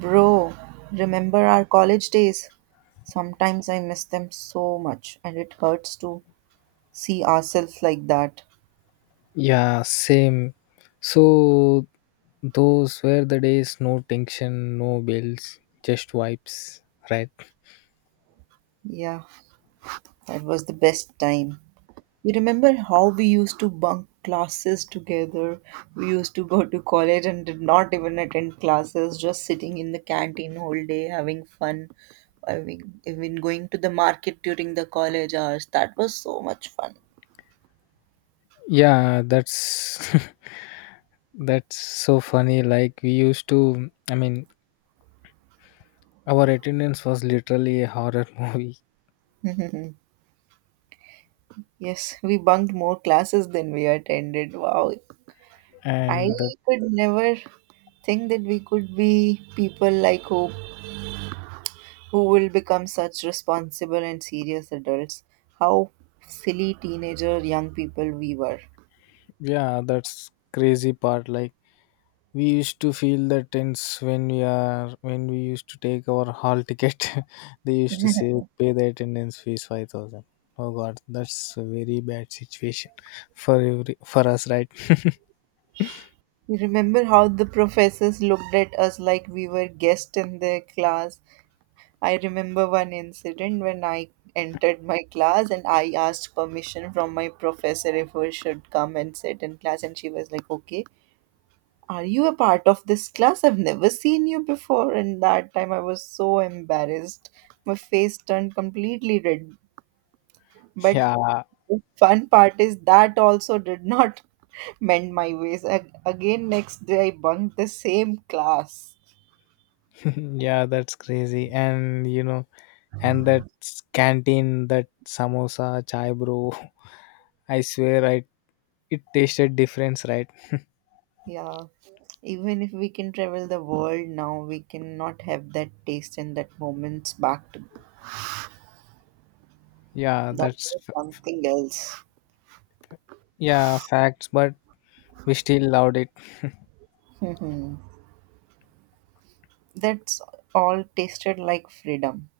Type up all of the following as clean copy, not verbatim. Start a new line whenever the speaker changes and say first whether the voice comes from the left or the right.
right: Bro, remember our college days? Sometimes I miss them so much, and it hurts to see ourselves like that.
left: Yeah, same. So those were the days, no tension, no bills, just vibes, right?
right: Yeah, that was the best time. You remember how we used to bunk classes together? We used to go to college and did not even attend classes, just sitting in the canteen whole day, having fun. I mean, even going to the market during the college hours. That was so much fun.
left: Yeah, that's that's so funny. Like we used to, I mean, our attendance was literally a horror movie,
right: Yes, we bunked more classes than we attended. Wow, I
left: and that
right: could never think that we could be people like Hope who will become such responsible and serious adults. How silly teenager young people we were.
left: yeah, that's crazy part. Like we used to feel the tense when we are when we used to take our hall ticket they used to say pay the attendance fees 5000. Oh god, that's a very bad situation for every for us, right?
right: You remember how the professors looked at us like we were guests in their class? I remember one incident when I entered my class and I asked permission from my professor if I should come and sit in class, and she was like, okay. Are you a part of this class? I've never seen you before. And that time I was so embarrassed. My face turned completely red. But
left: Yeah.
right: fun part is that also did not mend my ways. Again, next day I bunked the same class.
left: Yeah, that's crazy. And you know and that canteen, that samosa chai bro, I swear I it tasted difference, right?
right: Yeah. Even if we can travel the world now, we cannot have that taste and that moments back to
left: Yeah,
right: that
left: that's
right: was
left: f-
right: something else.
left: yeah, facts, but we still loved it.
right: That's all tasted like freedom.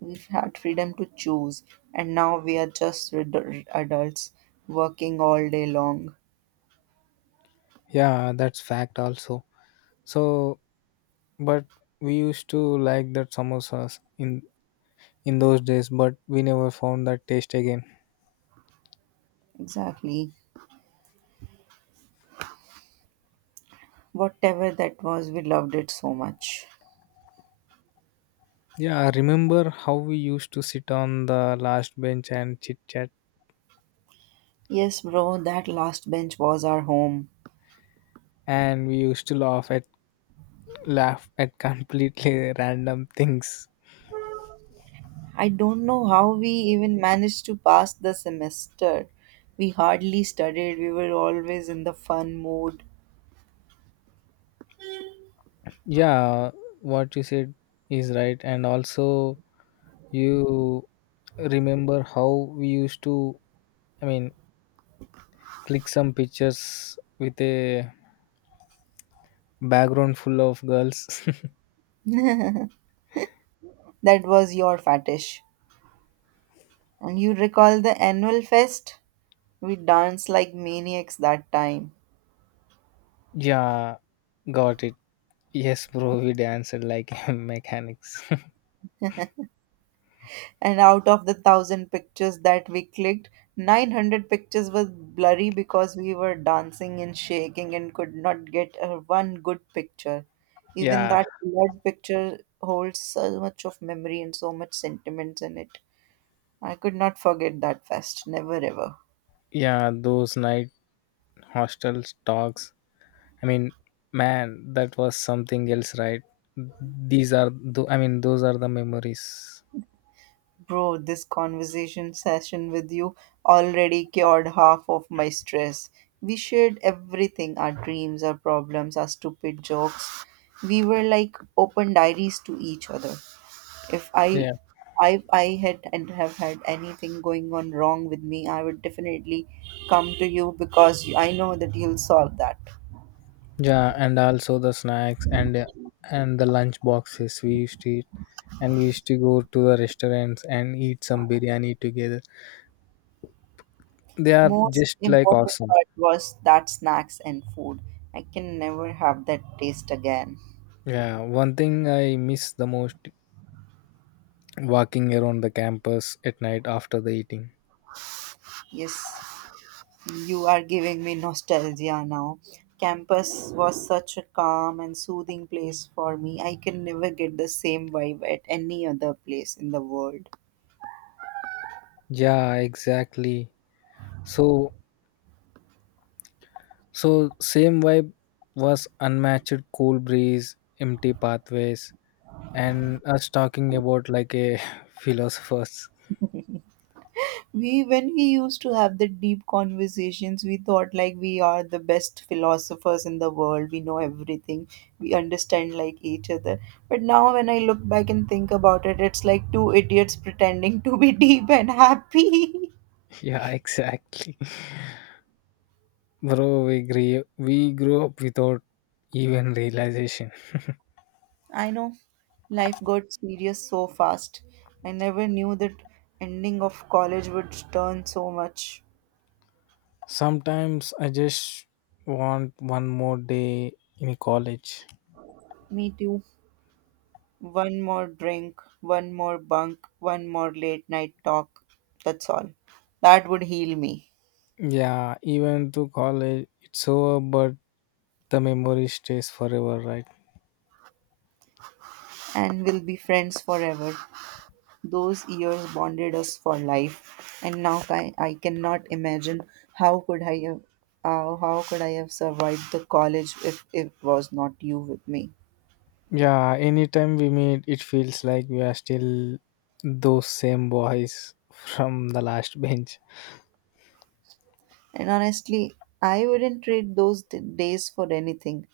right: We've had freedom to choose, and now we are just adults working all day long.
left: Yeah, that's fact also. So but we used to like that samosas in those days, but we never found that taste again.
right: Exactly. Whatever that was, we loved it so much.
left: Yeah, I remember how we used to sit on the last bench and chit chat,
right: Yes, bro, that last bench was our home.
left: and we used to laugh at completely random things.
right: I don't know how we even managed to pass the semester. We hardly studied, we were always in the fun mood.
left: Yeah, what you said is right, and also you remember how we used to, I mean, click some pictures with a background full of girls.
right: That was your fetish. And you recall the annual fest? We danced like maniacs that time.
left: Yeah, got it. Yes, bro, we danced like mechanics.
right: And out of the thousand pictures that we clicked, 900 pictures were blurry because we were dancing and shaking and could not get a one good picture. Even
left: Yeah,
right: that blurred picture holds so much of memory and so much sentiments in it. I could not forget that fest, never ever.
left: yeah, those night hostel talks. I mean, man, that was something else, right? I mean, those are the memories.
right: Bro, this conversation session with you already cured half of my stress. We shared everything our dreams, our problems, our stupid jokes. We were like open diaries to each other. If I
left: Yeah,
right: I, I had and have had anything going on wrong with me, I would definitely come to you because I know that you'll solve that.
left: yeah, and also the snacks and the lunch boxes we used to eat, and we used to go to the restaurants and eat some biryani together. They are
right: Most
left: just like
right: important
left: awesome.
right: part was that snacks and food. I can never have that taste again.
left: Yeah, one thing I miss the most, walking around the campus at night after the eating.
right: Yes. You are giving me nostalgia now. Campus was such a calm and soothing place for me. I can never get the same vibe at any other place in the world.
left: Yeah, exactly. So, so same vibe was unmatched cool breeze, empty pathways, and us talking about like a philosophers.
right: We when we used to have the deep conversations, we thought like we are the best philosophers in the world. We know everything. We understand like each other. But now when I look back and think about it, it's like two idiots pretending to be deep and happy.
left: Yeah, exactly. Bro, we grew up without even realization.
right: I know life got serious so fast. I never knew that ending of college would turn so much.
left: Sometimes I just want one more day in college.
right: Me too. One more drink, one more bunk, one more late night talk. That's all. That would heal me.
left: Yeah, even to college, it's over, but the memory stays forever, right?
right: And we'll be friends forever. Those years bonded us for life. And now I cannot imagine how could I have how could I have survived the college if it was not you with me.
left: Yeah, anytime we meet, it feels like we are still those same boys from the last bench.
right: And honestly, I wouldn't trade those days for anything.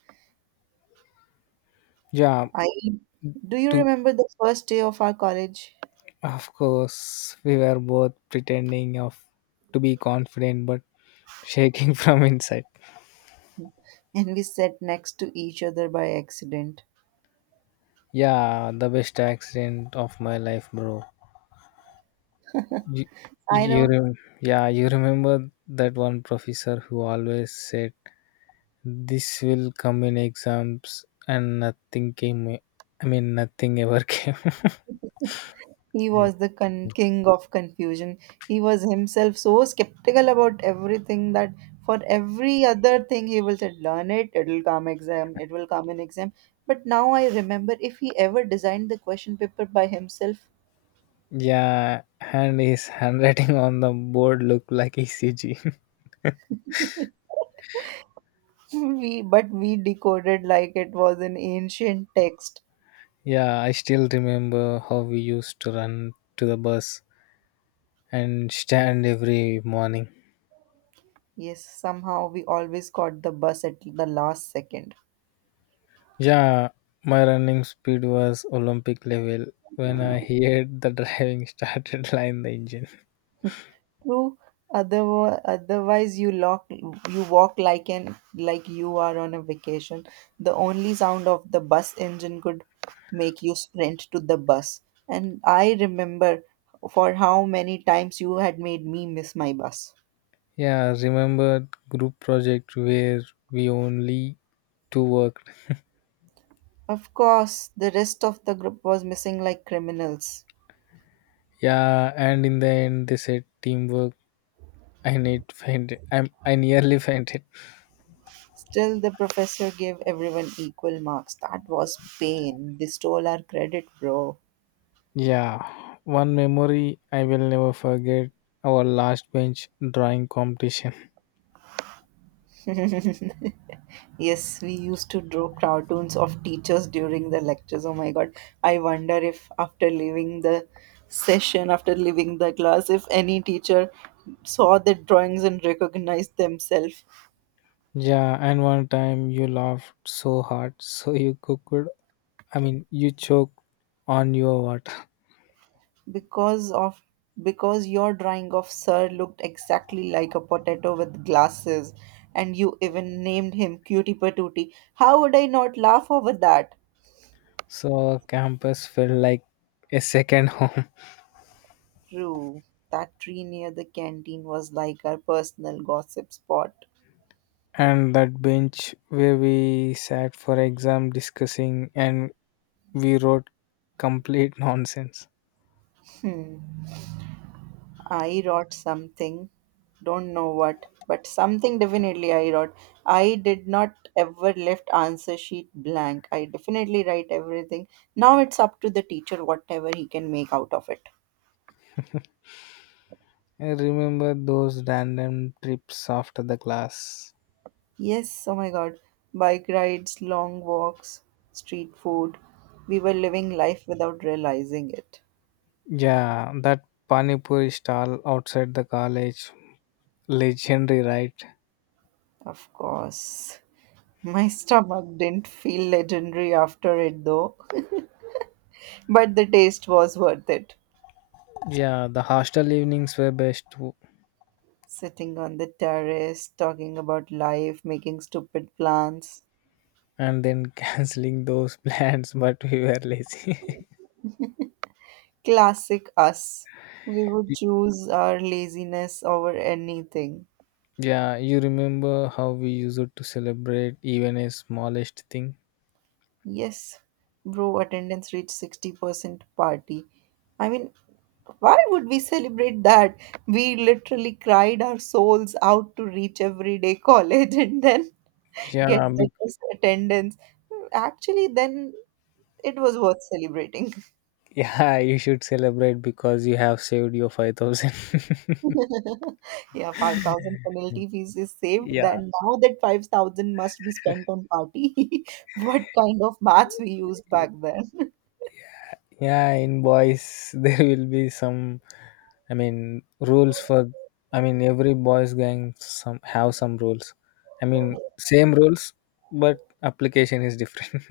left: Yeah,
right: I Do you
left: to
right: remember the first day of our college?
left: of course we were both pretending of to be confident but shaking from inside.
right: And we sat next to each other by accident.
left: Yeah, the best accident of my life, bro. You,
right: I know
left: yeah, you remember that one professor who always said this will come in exams and nothing came. I mean, nothing ever came.
right: he was the king of confusion. He was himself so skeptical about everything that for every other thing he will say, learn it, it'll come exam, it will come in exam. But now I remember if he ever designed the question paper by himself,
left: Yeah, and his handwriting on the board looked like ECG.
right: we but we decoded like it was an ancient text.
left: Yeah, I still remember how we used to run to the bus and stand every morning.
right: Yes, somehow we always caught the bus at the last second.
left: Yeah, my running speed was Olympic level. When I heard the driving started line the engine.
right: True, otherwise you walk like an like you are on a vacation. The only sound of the bus engine could make you sprint to the bus, and I remember for how many times you had made me miss my bus.
left: Yeah, remember group project where we only two worked.
right: Of course the rest of the group was missing like criminals.
left: Yeah, and in the end they said teamwork. I need faint. I nearly fainted.
right: Still, the professor gave everyone equal marks. That was pain. They stole our credit, bro.
left: Yeah, one memory I will never forget, our last bench drawing competition.
right: Yes, we used to draw cartoons of teachers during the lectures. Oh my god. I wonder if after leaving the class, if any teacher saw the drawings and recognized themselves.
left: Yeah, and one time you laughed so hard, I mean, you choked on your water.
right: Because of because your drawing of sir looked exactly like a potato with glasses and you even named him cutie patootie. How would I not laugh over that?
left: So campus felt like a second home.
right: True, that tree near the canteen was like our personal gossip spot.
left: And that bench where we sat for exam discussing and we wrote complete nonsense.
right: Hmm, I wrote something, don't know what, but something definitely I wrote. I did not ever left answer sheet blank, I definitely write everything. Now it's up to the teacher whatever he can make out of it.
left: I remember those random trips after the class.
right: Yes, oh my god. Bike rides, long walks, street food. We were living life without realizing it.
left: Yeah, that Panipuri stall outside the college, legendary, right?
right: Of course. My stomach didn't feel legendary after it though, but the taste was worth it.
left: Yeah, the hostel evenings were best too.
right: Sitting on the terrace, talking about life, making stupid plans.
left: And then canceling those plans, but we were lazy.
right: Classic us. We would choose our laziness over anything.
left: Yeah, you remember how we used to celebrate even a smallest thing?
right: Yes, bro, attendance reached 60% party. I mean, why would we celebrate that? We literally cried our souls out to reach everyday college and then get
left: Yeah, be-
right: the best attendance. Actually, then it was worth celebrating.
left: yeah, you should celebrate because you have saved your 5000.
right: Yeah, 5,000 penalty fees is saved.
left: Yeah,
right: Then now that 5,000 must be spent on party. What kind of maths we used back then?
left: yeah in boys there will be some rules for, I mean, every boys gang some have some rules, I mean same rules, but application is different.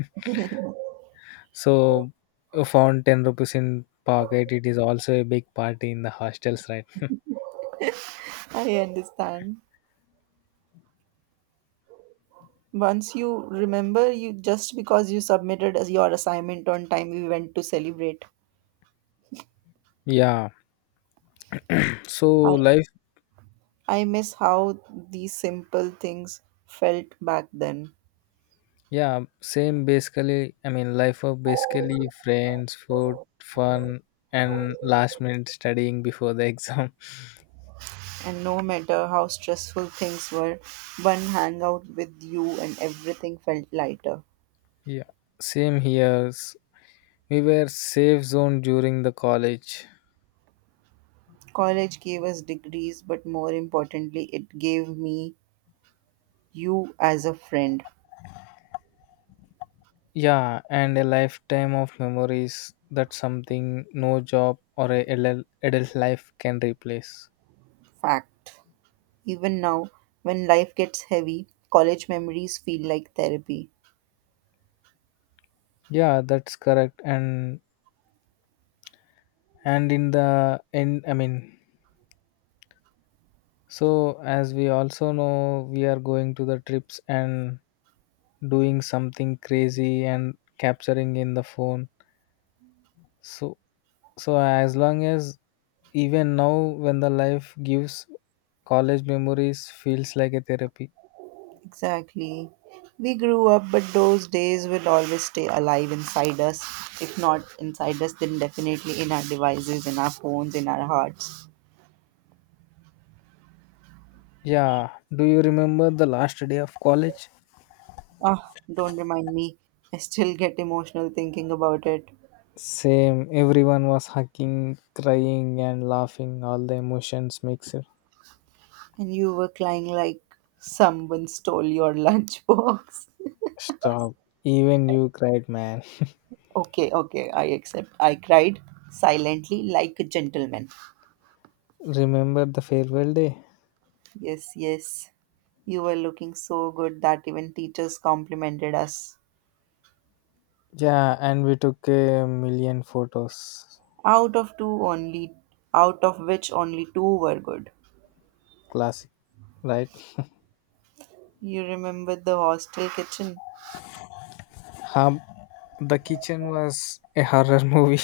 left: So you found 10 rupees in pocket, it is also a big party in the hostels, right?
right: I understand. Once you remember, you just because you submitted as your assignment on time, we went to celebrate.
left: Yeah, so
right: I
left: life
right: I miss how these simple things felt back then.
left: yeah, same basically. I mean life of basically friends, food, fun, and last minute studying before the exam.
right: And no matter how stressful things were, one hangout with you and everything felt lighter.
left: Yeah, same here. We were safe zone during the college.
right: College gave us degrees, but more importantly, it gave me you as a friend.
left: Yeah, and a lifetime of memories. That's something no job or a LL adult life can replace.
right: Fact. Even now, when life gets heavy, college memories feel like therapy.
left: Yeah, that's correct. And in the end, I mean, so as we also know, we are going to the trips and doing something crazy and capturing in the phone. So so as long as even now, when the life gives college memories, feels like a therapy.
right: Exactly. We grew up, but those days will always stay alive inside us. If not inside us, then definitely in our devices, in our phones, in our hearts.
left: Yeah, do you remember the last day of college?
right: Ah, don't remind me. I still get emotional thinking about it.
left: Same, everyone was hugging, crying, and laughing. All the emotions mixed.
right: And you were crying like someone stole your lunchbox.
left: Stop. Even you cried, man.
right: Okay, okay, I accept. I cried silently like a gentleman.
left: Remember the farewell day?
right: Yes, yes. You were looking so good that even teachers complimented us.
left: Yeah, and we took a million photos.
right: Out of two only Out of which only two were good.
left: Classic, right?
right: You remember the hostel kitchen?
left: Hum, the kitchen was a horror movie.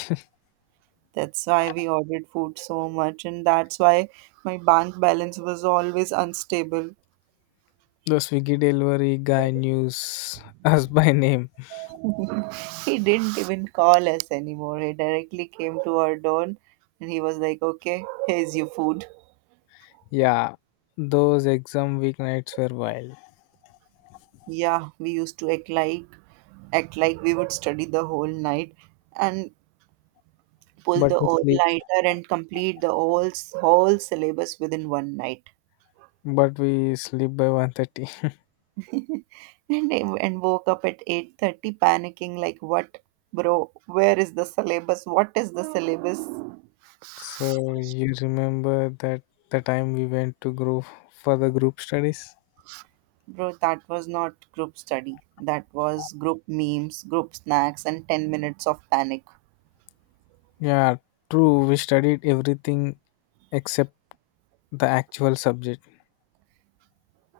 right: That's why we ordered food so much and that's why my bank balance was always unstable.
left: The Swiggy delivery guy knew us by name.
right: He didn't even call us anymore. He directly came to our door and he was like, okay, here's your food.
left: Yeah, those exam weeknights were wild,
right: Yeah, we used to act like we would study the whole night and pull
left: but
right: the
left: we
right: old
left: sleep.
right: lighter and complete the whole syllabus within one night.
left: But we sleep by 1:30.
right: And woke up at 8:30 panicking like, what? Bro, where is the syllabus? What is the syllabus?
left: So you remember that the time we went to group for the group studies?
right: Bro, that was not group study. That was group memes, group snacks, and 10 minutes of panic.
left: Yeah, true. We studied everything except the actual subject.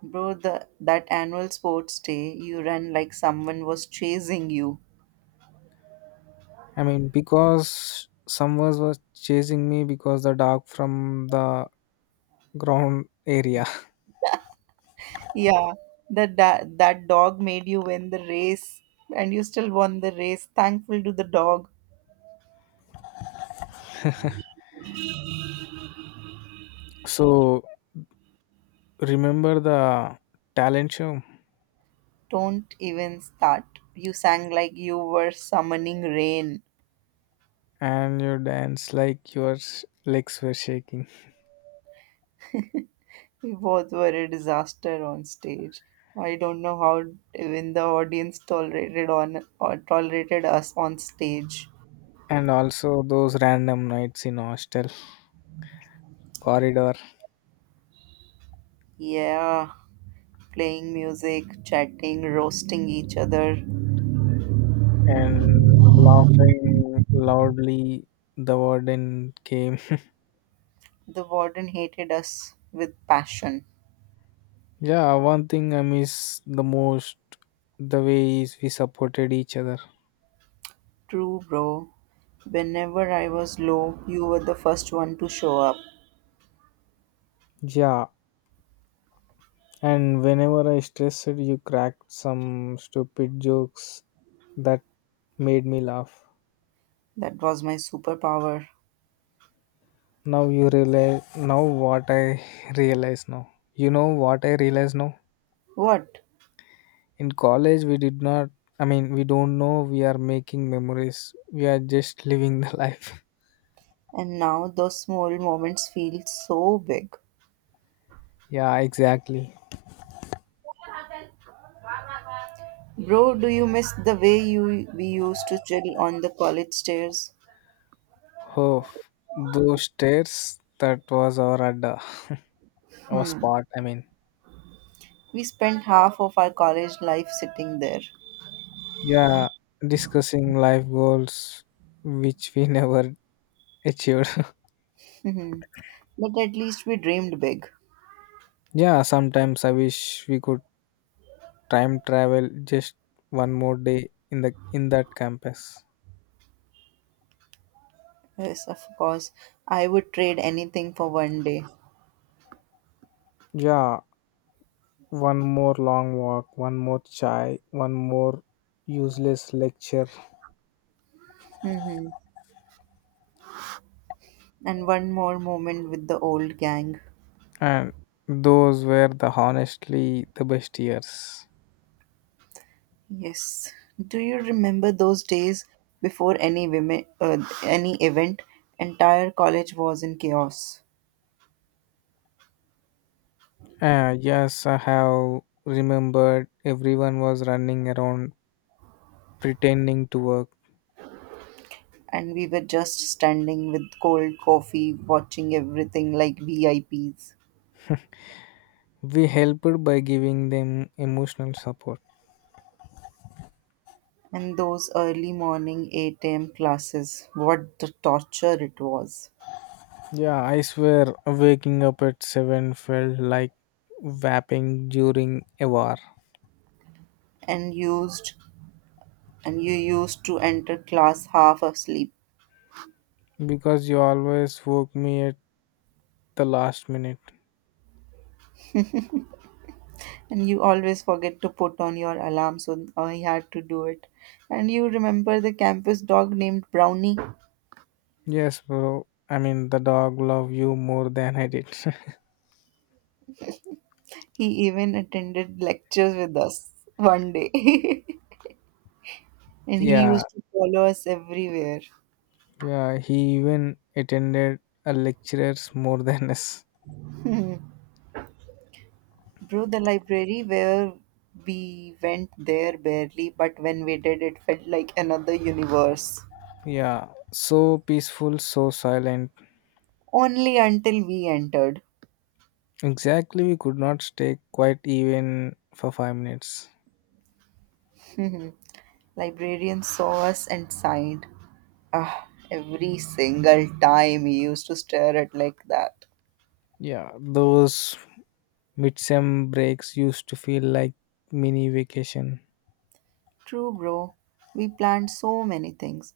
right: Bro, that annual sports day, you ran like someone was chasing you.
left: I mean, because someone was chasing me because the dog from the ground area.
right: Yeah, that dog made you win the race, and you still won the race. Thankful to the dog.
left: So remember the talent show,
right: Don't even start. You sang like you were summoning rain.
left: and you dance like your s- legs were shaking.
right: We both were a disaster on stage. I don't know how even the audience tolerated us on stage.
left: And also those random nights in hostel corridor
right: Yeah, playing music, chatting, roasting each other.
left: and laughing loudly, the warden came.
right: The warden hated us with passion.
left: Yeah, one thing I miss the most, the way is we supported each other.
right: True, bro. Whenever I was low, you were the first one to show up.
left: Yeah, and whenever I stressed, you cracked some stupid jokes that made me laugh.
right: That was my superpower.
left: Now you realize now what I realize now You know what I realize now,
right: What?
left: in college we did not, I mean, we don't know we are making memories, we are just living the life.
right: And now those small moments feel so big.
left: Yeah, exactly.
right: Bro, do you miss the way you we used to chill on the college stairs?
left: Oh, those stairs, that was our adda, our
right: Hmm.
left: spot. I mean,
right: We spent half of our college life sitting there.
left: yeah, discussing life goals which we never achieved.
right: Hmm, but at least we dreamed big.
left: Yeah, sometimes I wish we could time travel just one more day in the in that campus.
right: Yes, of course. I would trade anything for one day.
left: Yeah, one more long walk, one more chai, one more useless lecture,
right: Hmm, and one more moment with the old gang.
left: and those were the honestly the best years.
right: Yes. Do you remember those days before any women, any event? Entire college was in chaos.
left: Yes, I have remembered everyone was running around pretending to work.
right: And we were just standing with cold coffee, watching everything like VIPs.
left: We helped by giving them emotional support.
right: And those early morning 8 a.m. classes, what the torture it was.
left: Yeah, I swear waking up at 7 felt like vaping during a war
right: And used and you used to enter class half asleep.
left: because you always woke me at the last minute.
right: And you always forget to put on your alarm, so I had to do it. And you remember the campus dog named Brownie?
left: Yes, bro. I mean, the dog loved you more than I did.
right: He even attended lectures with us one day. And he
left: Yeah,
right: used to follow us everywhere.
left: yeah, he even attended a lectures more than us.
right: Bro, the library where we went there barely, but when we did, it felt like another universe.
left: Yeah, so peaceful, so silent.
right: Only until we entered.
left: Exactly, we could not stay quiet even for 5 minutes.
right: Librarian saw us and sighed. Ah, every single time he used to stare at like that.
left: Yeah, those midsem breaks used to feel like mini vacation.
right: True, bro. We planned so many things.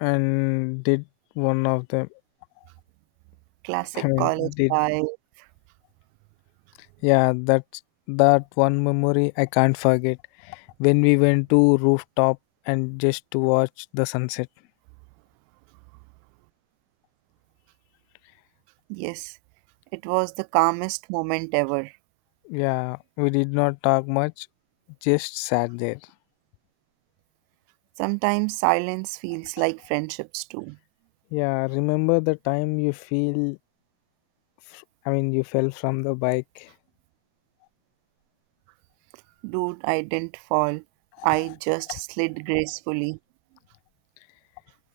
left: And did one of them? I
right: Classic
left: mean,
right: college
left: did
right: life.
left: yeah, that that one memory I can't forget when we went to rooftop and just to watch the sunset.
right: Yes, it was the calmest moment ever.
left: Yeah, we did not talk much, just sat there.
right: Sometimes silence feels like friendships too.
left: Yeah, remember the time you feel I mean, you fell from the bike,
right: Dude, I didn't fall. I just slid gracefully.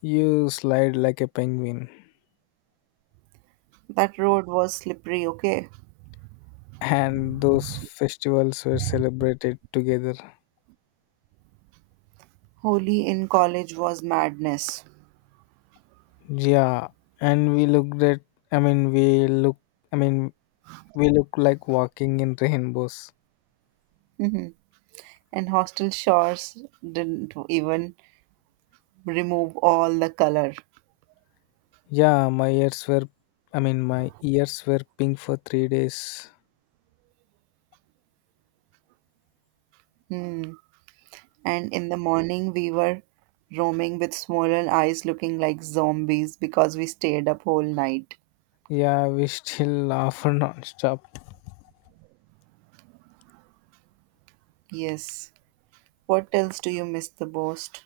left: you slide like a penguin,
right: That road was slippery, okay?
left: and those festivals were celebrated together.
right: Holy in college was madness.
left: Yeah, and I mean, I mean, we look like walking in rainbows.
right: Mhm, and hostel showers didn't even remove all the color.
left: Yeah, I mean, my ears were pink for 3 days.
right: Hmm. And in the morning, we were roaming with swollen eyes looking like zombies because we stayed up whole night.
left: Yeah, we still laugh nonstop.
right: Yes. What else do you miss the most?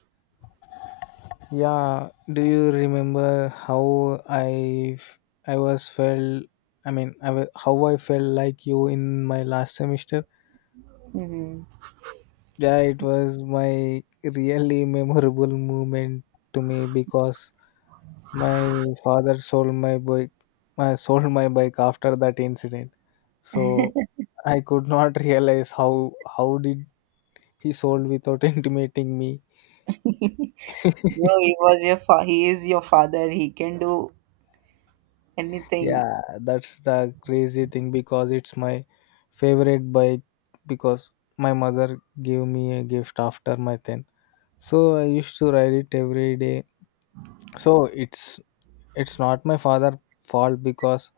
left: Yeah, do you remember how I was felt I mean how I felt like you in my last semester?
right: Hmm.
left: Yeah, it was my really memorable moment to me because my father sold my bike I sold my bike after that incident. So I could not realize how did he sold without intimating me.
right: Bro, he was your he is your father. He can do anything.
left: Yeah, that's the crazy thing because it's my favorite bike because my mother gave me a gift after my 10. So I used to ride it every day. So it's not my father fault because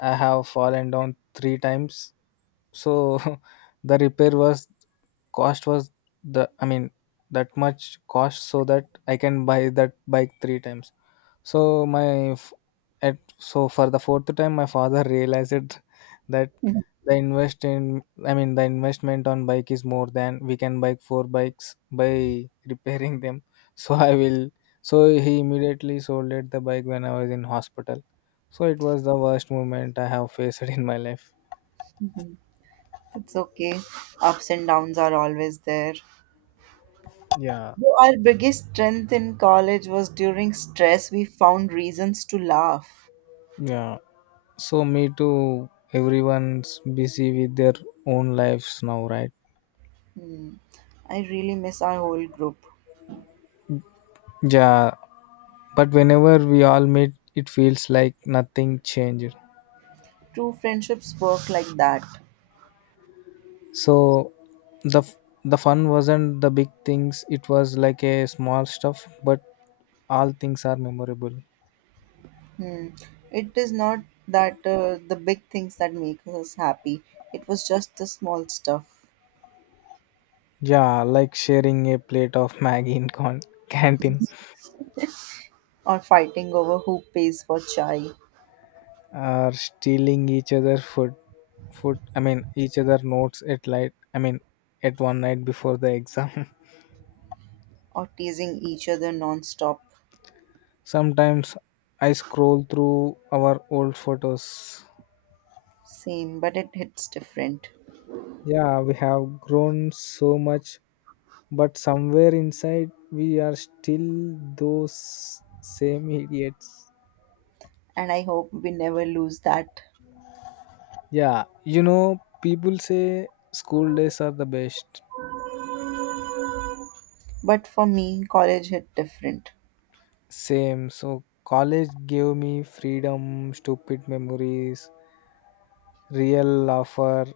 left: I have fallen down 3 times. So the repair was cost was the I mean that much cost so that I can buy that bike 3 times. So my f- at so for the 4th time, my father realized that the invest in I mean the investment on bike is more than we can buy 4 bikes by repairing them. So I will. So he immediately sold it the bike when I was in hospital. So it was the worst moment I have faced in my life.
right: It's okay. Ups and downs are always there.
left: Yeah,
right: So our biggest strength in college was during stress, we found reasons to laugh.
left: yeah. So me too. Everyone's busy with their own lives now, right?
right: Hmm. I really miss our whole group.
left: Yeah, but whenever we all meet it feels like nothing changed.
right: True friendships work like that.
left: So the f- the fun wasn't the big things, it was like a small stuff, but all things are memorable.
right: Hmm. It is not that the big things that make us happy, it was just the small stuff,
left: Yeah, like sharing a plate of maggie in con- canteen,
right: or fighting over who pays for chai,
left: or stealing each other food I mean each other notes at light, I mean at one night before the exam.
right: or teasing each other non stop.
left: Sometimes I scroll through our old photos.
right: Same, but it hits different.
left: Yeah, we have grown so much, but somewhere inside we are still those same idiots.
right: And I hope we never lose that.
left: Yeah, you know people say school days are the best.
right: But for me, college hit different.
left: Same, so college gave me freedom, stupid memories, real laughter,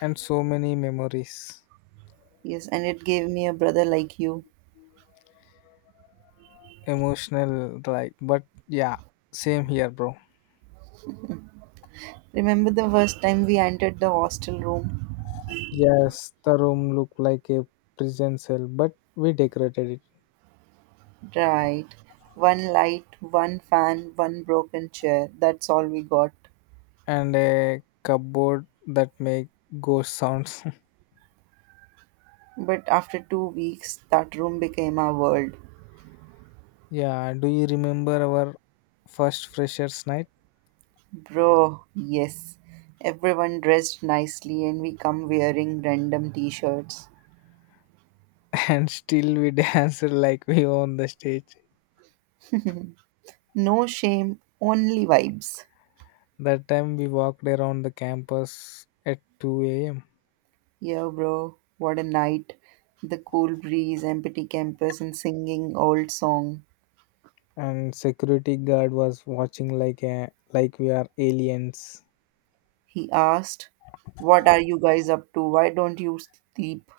left: and so many memories.
right: Yes, and it gave me a brother like you.
left: Emotional, right? But yeah, same here, bro.
right: Remember the first time we entered the hostel room?
left: Yes, the room looked like a prison cell but we decorated it,
right: Right. One light, one fan, one broken chair. That's all we got.
left: and a cupboard that make ghost sounds.
right: But after 2 weeks, that room became our world.
left: Yeah, do you remember our first freshers night?
right: Bro, yes. Everyone dressed nicely and we come wearing random t shirts.
left: And still we danced like we own the stage.
right: No shame, only vibes.
left: That time we walked around the campus at 2 a.m.
right: Yeah, bro, what a night. The cool breeze, empty campus, and singing old song.
left: and security guard was watching like a, like we are aliens.
right: He asked, what are you guys up to? Why don't you sleep?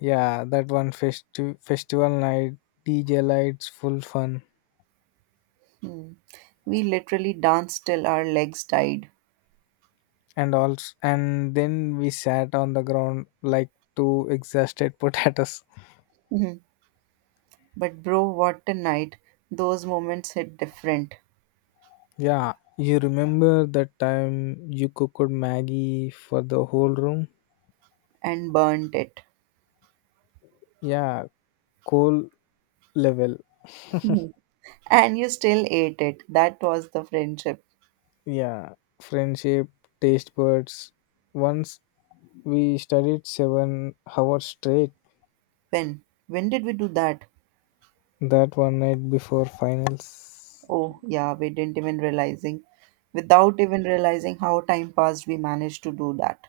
left: Yeah, that one festi- festival night, DJ lights, full fun,
right: Hmm. We literally danced till our legs died.
left: and also and then we sat on the ground like two exhausted potatoes.
right: Mhm. But, bro, what a night. Those moments hit different
left: Yeah, you remember that time you cooked Maggie for the whole room?
right: and burnt it.
left: Yeah, coal level.
right: Mhm. And you still ate it. That was the friendship.
left: Yeah, friendship, taste buds. Once we studied 7 hours straight
right: When? When did we do that?
left: that one night before finals
right: Oh, yeah, we didn't even realizing. Without even realizing how time passed, we managed to do that.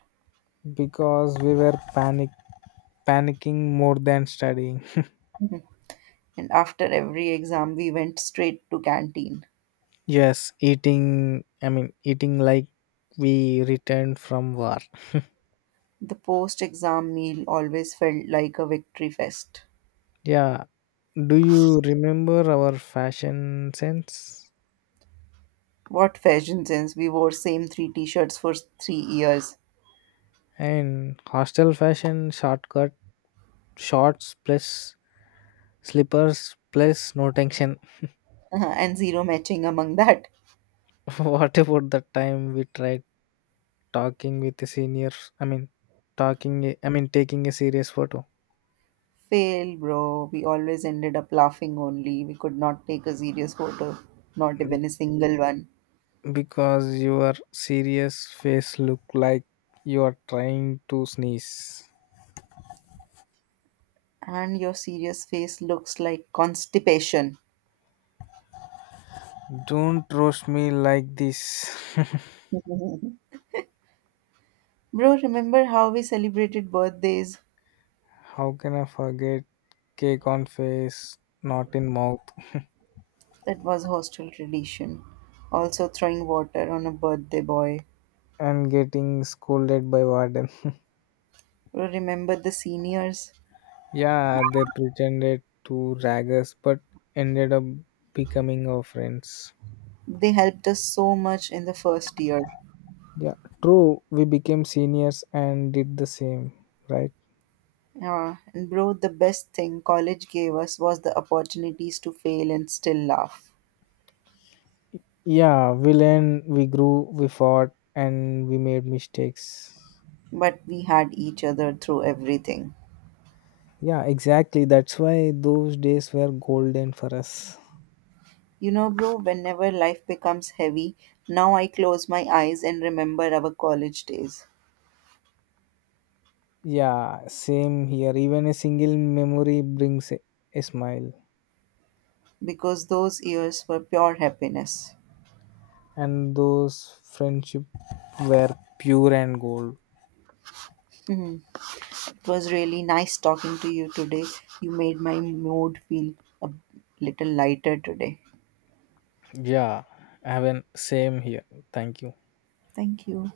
left: because we were panicking more than studying.
right: And after every exam, we went straight to canteen.
left: Yes, eating. I mean, eating like we returned from war.
right: The post-exam meal always felt like a victory fest.
left: Yeah. Do you remember our fashion sense
right: What fashion sense! We wore same three t-shirts for 3 years,
left: and hostel fashion shortcut shorts plus slippers plus no tension?
right: and zero matching among that.
left: What about the time we tried talking with the seniors? I mean, I mean, taking a serious photo
right: Fail, bro. We always ended up laughing only. We could not take a serious photo, not even a single one.
left: because your serious face look like you are trying to sneeze.
right: And your serious face looks like constipation.
left: Don't roast me like this.
right: Bro, remember how we celebrated birthdays?
left: How can I forget? Cake on face, not in mouth,
right: That was hostel tradition. Also throwing water on a birthday boy.
left: and getting scolded by warden.
right: Bro, remember the seniors?
left: Yeah, they pretended to rag us, but ended up becoming our friends.
right: They helped us so much in the first year.
left: Yeah, true. We became seniors and did the same, right?
right: Yeah, and bro, the best thing college gave us was the opportunities to fail and still laugh.
left: Yeah, we learned, we grew, we fought, and we made mistakes.
right: But we had each other through everything.
left: Yeah, exactly. That's why those days were golden for us.
right: You know, bro, whenever life becomes heavy, now I close my eyes and remember our college days.
left: Yeah, same here. Even a single memory brings a smile.
right: Because those years were pure happiness.
left: And those friendship were pure and gold.
right: Mhm. It was really nice talking to you today. You made my mood feel a little lighter today.
left: Yeah, I have an same here, thank you.
right: Thank you.